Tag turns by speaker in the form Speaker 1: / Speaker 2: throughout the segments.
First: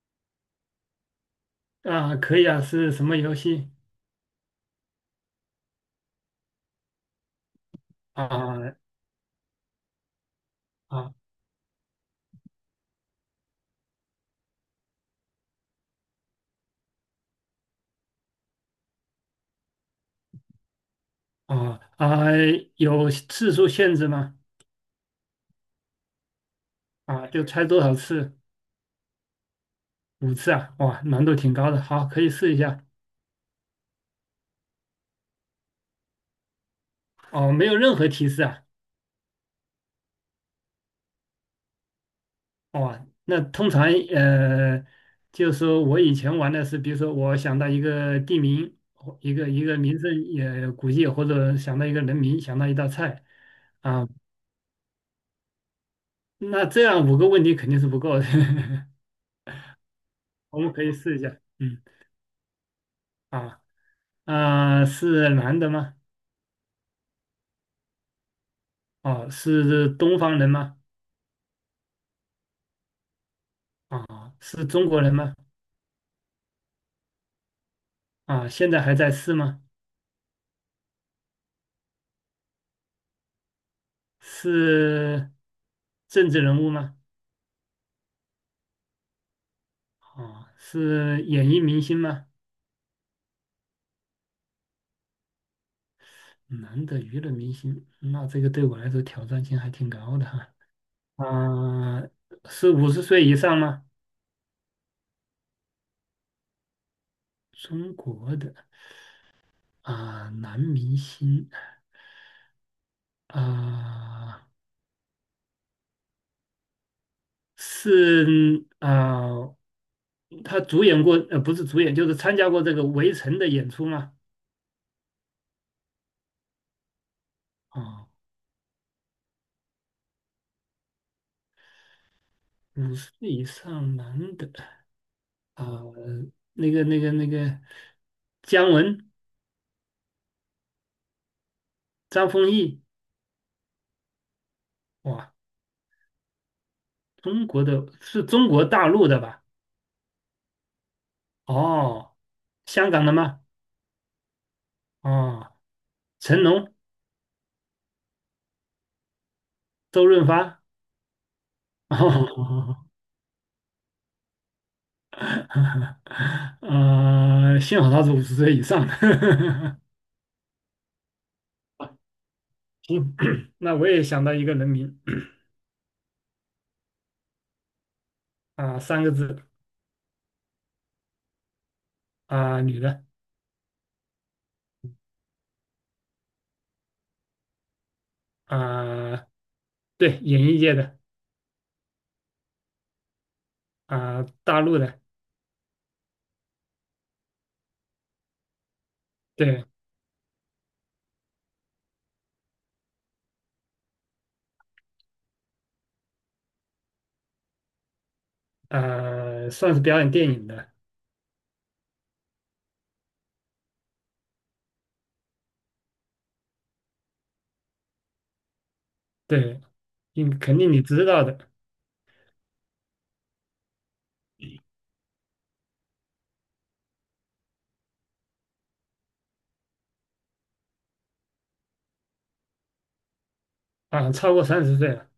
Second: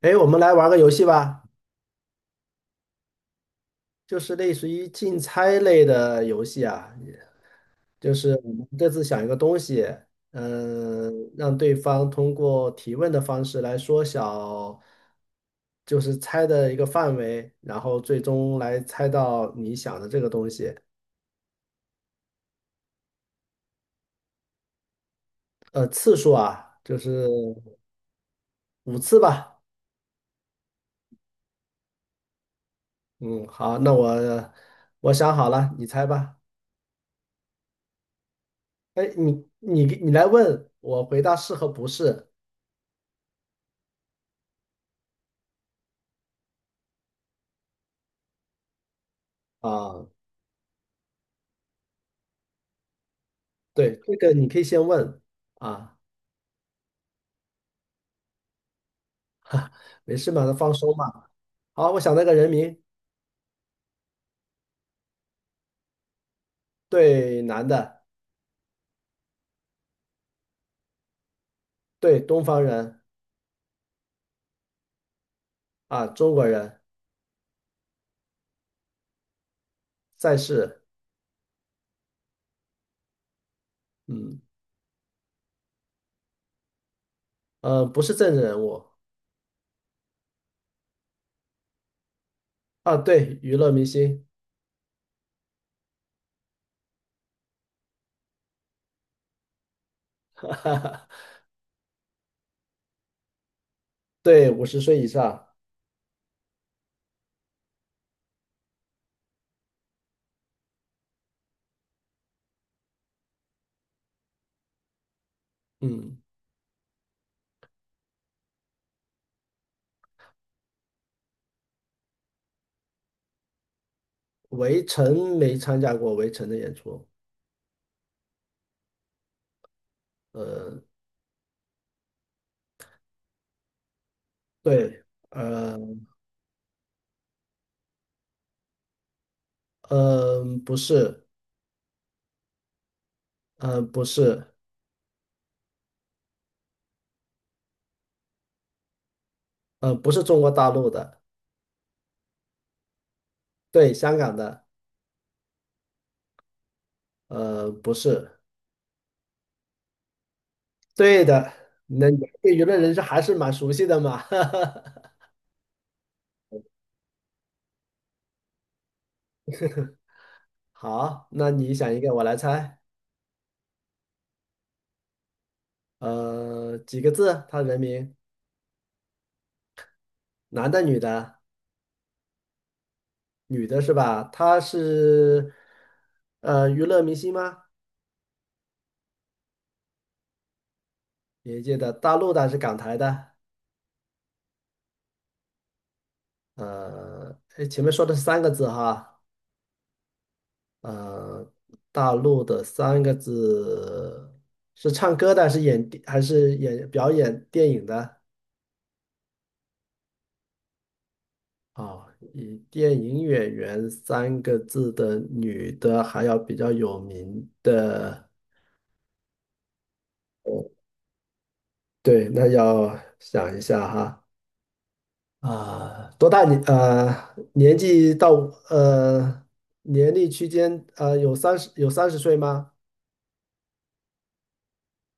Speaker 1: 哎，我们来玩个游戏吧，
Speaker 2: 啊，可以啊，是什么游戏？
Speaker 1: 就是类似于竞猜类的游戏啊，就是我们
Speaker 2: 啊
Speaker 1: 各自想一个东西，嗯，
Speaker 2: 啊
Speaker 1: 让对方通过提问的方式来缩小，就是猜的一个范围，然后最终来猜到你想的这个东西。
Speaker 2: 啊啊！有次数限制吗？
Speaker 1: 次数啊，就是
Speaker 2: 啊，就猜多少次？
Speaker 1: 五次吧。
Speaker 2: 5次啊？哇，难度挺高的。好，可以试一下。
Speaker 1: 嗯，好，那我想好了，你猜吧。
Speaker 2: 哦，没有任何提示啊。
Speaker 1: 哎，你来问，我回答是和不是
Speaker 2: 哇，那通常呃，就是说我以前玩的是，比如说我想到一个地名，或一个名
Speaker 1: 啊。
Speaker 2: 胜也古迹，或者想到一个人名，想到一道菜
Speaker 1: 对，
Speaker 2: 啊。
Speaker 1: 这个你可以先问啊，
Speaker 2: 那这样5个问题肯定是不够的，
Speaker 1: 没事嘛，
Speaker 2: 我
Speaker 1: 放
Speaker 2: 们可以
Speaker 1: 松
Speaker 2: 试一
Speaker 1: 嘛。
Speaker 2: 下。嗯。
Speaker 1: 好，我想那个人名，
Speaker 2: 啊。啊、是男的吗？
Speaker 1: 对，男的，
Speaker 2: 哦，是东方人吗？
Speaker 1: 对，东方人
Speaker 2: 啊、是中国人吗？
Speaker 1: 啊，中国人，
Speaker 2: 啊、现在还在世吗？
Speaker 1: 在世，嗯，
Speaker 2: 是政治人物吗？
Speaker 1: 不是政治人物
Speaker 2: 啊、是演艺明星吗？
Speaker 1: 啊，对，娱乐明星，
Speaker 2: 男的娱乐明星，那这个对我来说挑战性还挺高的哈。啊、是五十岁以上吗？
Speaker 1: 对，50岁以上，
Speaker 2: 中国的啊、男明星啊、
Speaker 1: 嗯，
Speaker 2: 是啊、他主演过，不是主演，就是参加过这个《围城》的演出吗？
Speaker 1: 围城没参加过《围城》的演出，
Speaker 2: 啊、
Speaker 1: 呃，
Speaker 2: 50以上男的
Speaker 1: 对，
Speaker 2: 啊、
Speaker 1: 呃，
Speaker 2: 那个、那个、那个，姜文、
Speaker 1: 不是，
Speaker 2: 张丰毅。
Speaker 1: 不是，
Speaker 2: 哇，中国的是中国大陆的吧？
Speaker 1: 不是中国大陆的，
Speaker 2: 哦，香港的吗？
Speaker 1: 对，香港的，
Speaker 2: 哦，成龙、
Speaker 1: 不是，
Speaker 2: 周润发。
Speaker 1: 对的。那你对娱乐
Speaker 2: 哦，
Speaker 1: 人士还是蛮熟悉的嘛。
Speaker 2: 幸好他是五十岁以上的。
Speaker 1: 好，那你想一个，我来猜。
Speaker 2: 行，那我也想到一个人名。
Speaker 1: 几个字？他人名，
Speaker 2: 啊、三个字。
Speaker 1: 男的、女的？
Speaker 2: 啊、女的。
Speaker 1: 女的是吧？他是娱乐明星吗？
Speaker 2: 啊、对，演艺界的。
Speaker 1: 业界的，大陆的还是港台的？
Speaker 2: 啊、大陆的，
Speaker 1: 诶前面说的是三个字哈。
Speaker 2: 对。
Speaker 1: 呃，大陆的三个字是唱歌的，还是演还是演表演电影的？
Speaker 2: 啊、算是表演电影的，
Speaker 1: 啊，以电影演员三个字的女的，还要比较有名的，
Speaker 2: 对，应肯
Speaker 1: 哦，
Speaker 2: 定你知道的。
Speaker 1: 对，那要想一下哈。啊，多大年？呃，年纪到呃年龄区间，呃，有三十岁吗？
Speaker 2: 啊、超过30岁了。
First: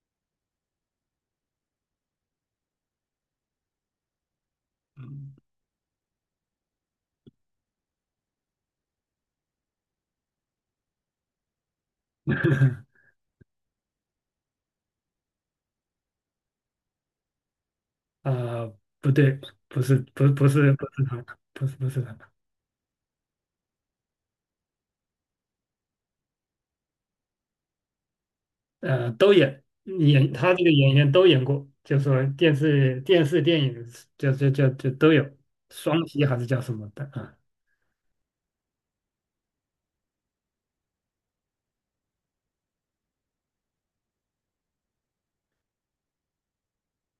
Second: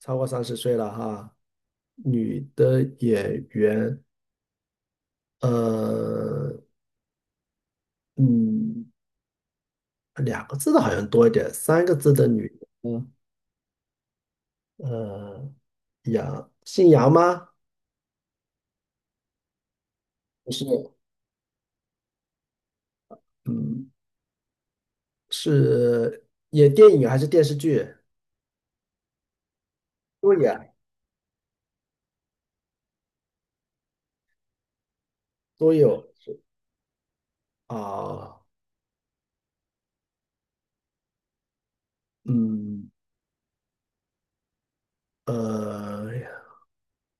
Speaker 1: 超过三十岁了哈，女的演员，
Speaker 2: 嗯。
Speaker 1: 呃，嗯，两个字的好像多一点，三个字的女的，呃，杨，姓杨吗？
Speaker 2: 啊、不对，不是，不
Speaker 1: 不是，
Speaker 2: 是，不是他，不是，不是他。
Speaker 1: 嗯，是演电影还是电视剧？
Speaker 2: 都演
Speaker 1: 都
Speaker 2: 他这个
Speaker 1: 演，
Speaker 2: 演员都演过，就说电视、电影，就都有，
Speaker 1: 都
Speaker 2: 双
Speaker 1: 有
Speaker 2: 栖还
Speaker 1: 是
Speaker 2: 是叫什么的啊？
Speaker 1: 啊，嗯，呃，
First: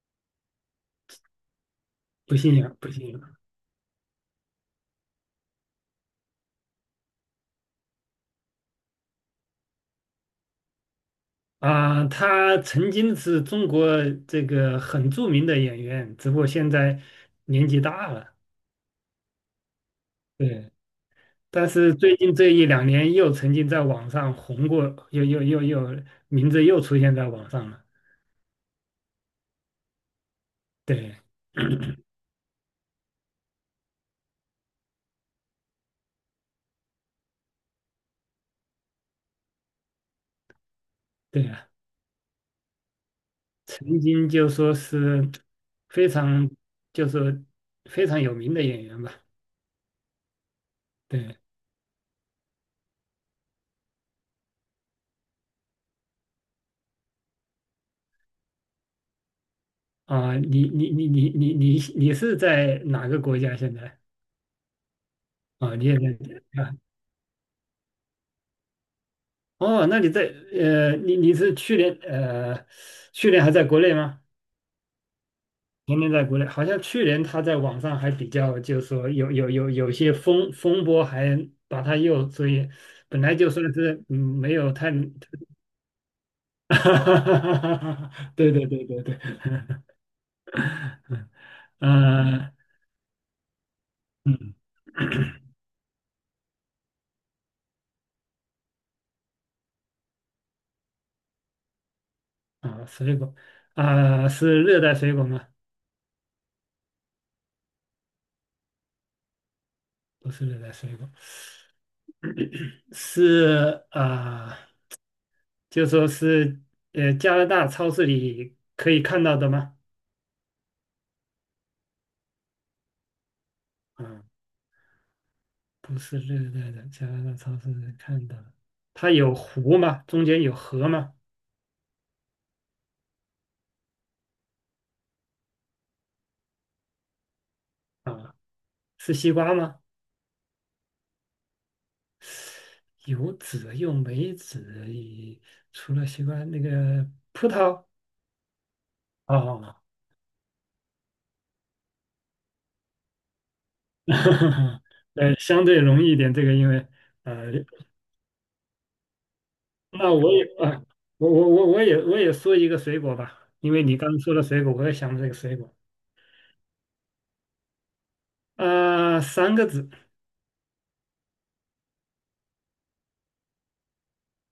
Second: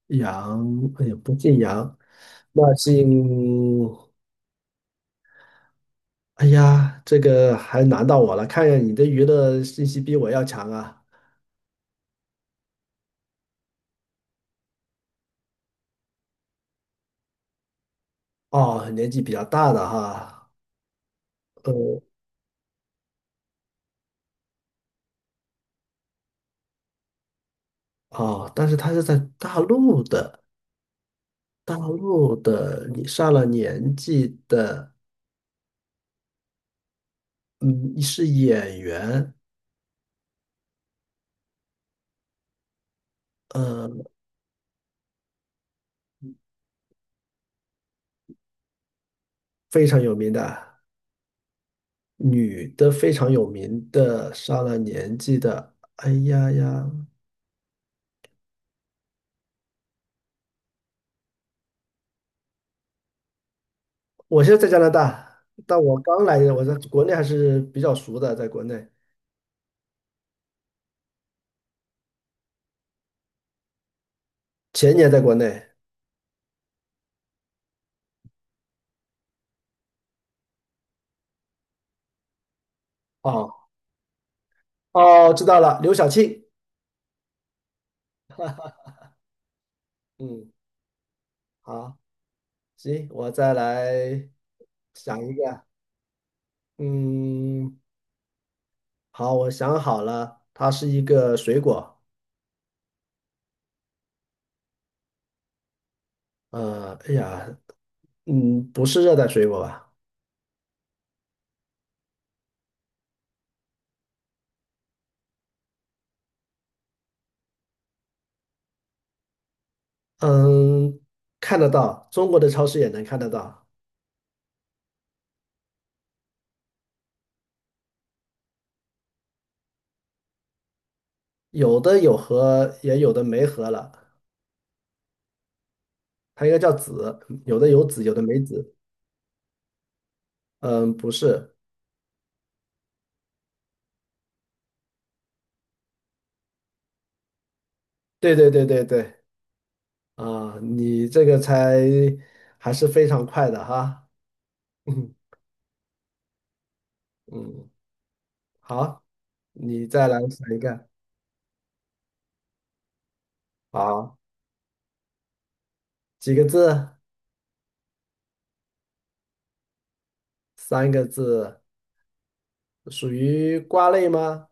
Speaker 1: 杨，哎呀，不姓杨。
Speaker 2: 不信呀，
Speaker 1: 那
Speaker 2: 不信呀。
Speaker 1: 姓，哎呀，这个还难到我了。看样你的娱乐信息比我要强啊。
Speaker 2: 啊，他曾经是中国这个很著名的演员，只不过现在年纪大了。
Speaker 1: 哦，年纪比较大的哈。
Speaker 2: 对，但是
Speaker 1: 呃，
Speaker 2: 最近这一两年又曾经在网上红过，又又又又名字又出现在网上了。
Speaker 1: 哦，但是他是在大陆的。
Speaker 2: 对。
Speaker 1: 大 陆的，你上了年纪的，嗯，是演员。
Speaker 2: 对啊，曾
Speaker 1: 呃，
Speaker 2: 经就说是非常，就是非常有名的演员吧。
Speaker 1: 非常有名的
Speaker 2: 对
Speaker 1: 女的，非常有名的上了年纪的。哎呀呀，
Speaker 2: 啊，你是在哪个国家现在？
Speaker 1: 我现在在加拿大，
Speaker 2: 啊，
Speaker 1: 但
Speaker 2: 你也
Speaker 1: 我刚来，我
Speaker 2: 在？
Speaker 1: 在国内还是比较熟的，在国内，
Speaker 2: 哦，那你在你是去年去年还在国内吗？
Speaker 1: 前年在国内。
Speaker 2: 前年在国内，好像去年他在网上还比较，就是说有些风波，还把他又所以本来就
Speaker 1: 哦，
Speaker 2: 算是没有太。
Speaker 1: 哦，知道了，刘晓庆。
Speaker 2: 对对对对对。
Speaker 1: 嗯，好。
Speaker 2: 嗯
Speaker 1: 行，我再来
Speaker 2: 嗯。
Speaker 1: 想一个。嗯，好，我想好了，它是一个水果。
Speaker 2: 啊，水果。啊，是热带水果吗？
Speaker 1: 哎呀，不是热带水果吧？
Speaker 2: 不是热带水果，是啊。就说是加拿大超市里可以看到的吗？
Speaker 1: 嗯，看得到，中国的超市也能看得到，
Speaker 2: 啊，不是热带的，加拿大超市里看到的它有湖吗？中间有河吗？
Speaker 1: 有的有核，也有的没核了。它应该叫籽，有的有籽，有的
Speaker 2: 啊，
Speaker 1: 没籽。
Speaker 2: 是西瓜吗？
Speaker 1: 嗯，不是，
Speaker 2: 有籽又没籽，也除了西瓜那个葡萄。
Speaker 1: 对对对对对。
Speaker 2: 哦。
Speaker 1: 啊，你这个猜还是非常快的哈。嗯。
Speaker 2: 相对容易一点，这个因为呃，
Speaker 1: 嗯，好，你再
Speaker 2: 那
Speaker 1: 来
Speaker 2: 我也
Speaker 1: 想一
Speaker 2: 啊，
Speaker 1: 个。
Speaker 2: 我也说一个水果吧，因为你刚
Speaker 1: 好，
Speaker 2: 刚说了水果，我也想了这个水果。
Speaker 1: 几个字？
Speaker 2: 啊、三个字。
Speaker 1: 三个字，属于瓜类吗？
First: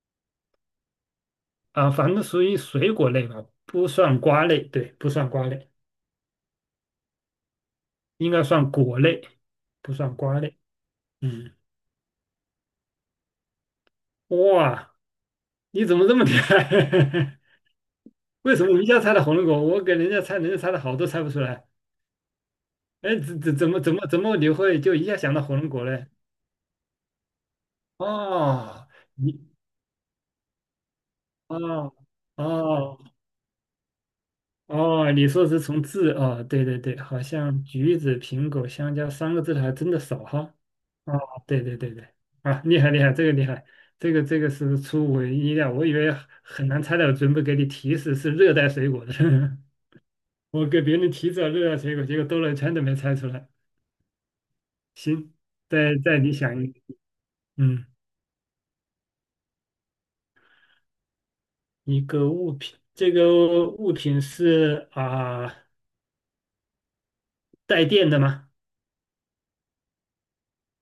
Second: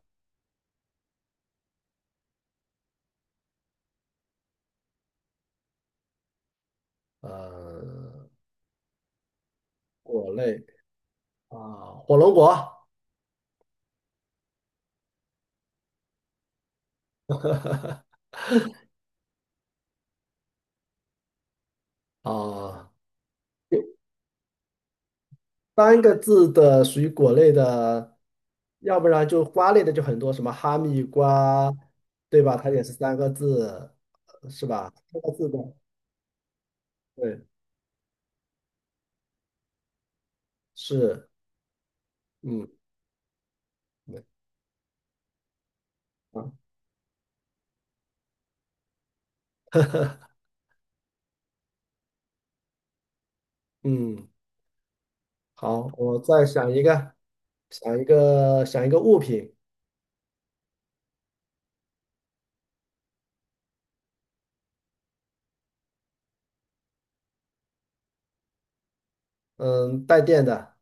Speaker 2: 啊，反正属于水果类吧，不算瓜类，对，不算瓜类，
Speaker 1: 呃，
Speaker 2: 应该算果类，不算
Speaker 1: 果
Speaker 2: 瓜
Speaker 1: 类
Speaker 2: 类。嗯。
Speaker 1: 啊，火龙果
Speaker 2: 哇，你怎么这么厉害？为什么你一下猜到火龙果？我给人家猜，人家猜的好多猜不出来。
Speaker 1: 啊。
Speaker 2: 哎，怎么你会就一下想到火龙果
Speaker 1: 三
Speaker 2: 嘞？
Speaker 1: 个字的属于果类的，
Speaker 2: 哦，
Speaker 1: 要不然就
Speaker 2: 你
Speaker 1: 瓜类的就很多，什么哈密瓜，
Speaker 2: 哦
Speaker 1: 对吧？它也是
Speaker 2: 哦
Speaker 1: 三个字，呃是吧？
Speaker 2: 哦，
Speaker 1: 三
Speaker 2: 你
Speaker 1: 个
Speaker 2: 说
Speaker 1: 字的，
Speaker 2: 是从字哦，对对对，好
Speaker 1: 对，
Speaker 2: 像橘子、苹果、香蕉三个字的还真的少哈。哦，
Speaker 1: 是，
Speaker 2: 对对对对。啊，
Speaker 1: 嗯，
Speaker 2: 厉害厉害，这个厉害，这个
Speaker 1: 对
Speaker 2: 这个是出乎意料，我以为
Speaker 1: 啊。
Speaker 2: 很难猜到，准备给你提示是热带水果的。我给别人提示了热带水果，结果兜了一圈都没猜出来。
Speaker 1: 嗯，
Speaker 2: 行，
Speaker 1: 好，
Speaker 2: 再
Speaker 1: 我
Speaker 2: 再你
Speaker 1: 再
Speaker 2: 想一
Speaker 1: 想
Speaker 2: 个。
Speaker 1: 一个，
Speaker 2: 嗯，
Speaker 1: 想一个，想一个物品，
Speaker 2: 一个物品，这个物品是啊、带电的吗？
Speaker 1: 嗯，带电的，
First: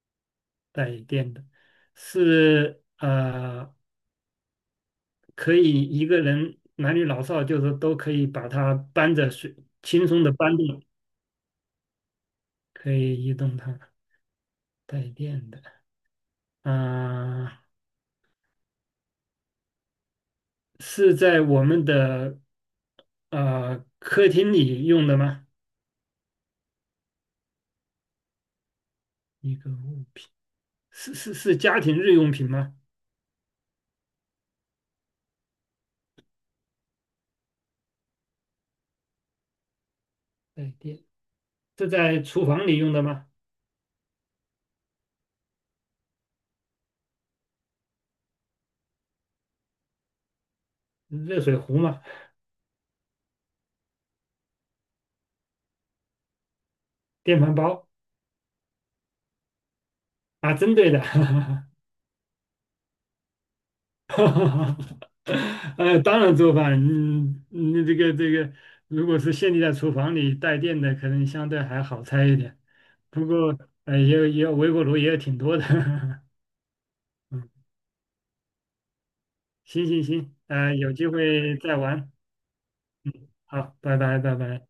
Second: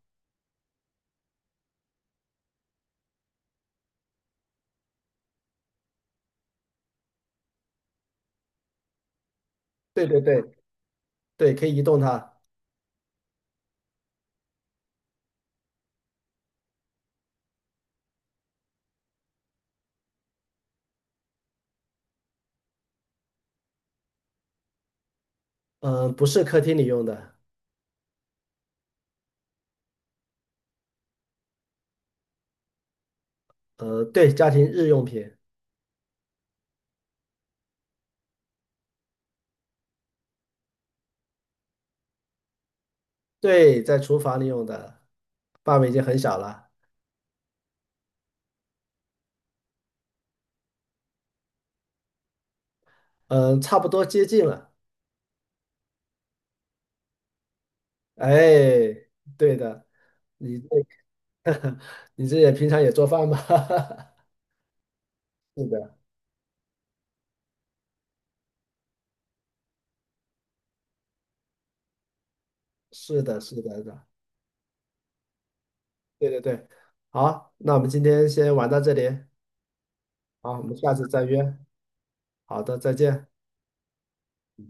Speaker 2: 带电的，是可以一个人男女老少就是都可以把它搬着水，
Speaker 1: 对
Speaker 2: 轻
Speaker 1: 对
Speaker 2: 松的
Speaker 1: 对
Speaker 2: 搬动。
Speaker 1: 对，可以移动它，
Speaker 2: 可以移动它，带电的。啊、是在我们的客厅里用的吗？
Speaker 1: 嗯，不是客厅里用的，
Speaker 2: 一个物品，是家庭日用品吗？
Speaker 1: 呃，对，家庭日用品，
Speaker 2: 带电是在厨房里用的吗？
Speaker 1: 对，在厨房里用的，范围已经很小了，
Speaker 2: 热水壶吗？
Speaker 1: 嗯，差不多接近了。
Speaker 2: 电饭煲
Speaker 1: 哎，对的。
Speaker 2: 啊，
Speaker 1: 你这
Speaker 2: 针
Speaker 1: 个
Speaker 2: 对的。
Speaker 1: 你这也平常也做饭吗？是的，
Speaker 2: 当然做饭。嗯，你这个，如果是限定在厨房里带电的，可能相对还好猜一点，
Speaker 1: 是
Speaker 2: 不
Speaker 1: 的，
Speaker 2: 过
Speaker 1: 是的，是的，
Speaker 2: 也有微波炉也有挺多的。
Speaker 1: 对对对。好，
Speaker 2: 嗯，
Speaker 1: 那我们今天先玩到这里，
Speaker 2: 行行行，
Speaker 1: 好，我们下
Speaker 2: 有
Speaker 1: 次
Speaker 2: 机
Speaker 1: 再约。
Speaker 2: 会再玩。
Speaker 1: 好的，再见。
Speaker 2: 好，拜拜，拜拜。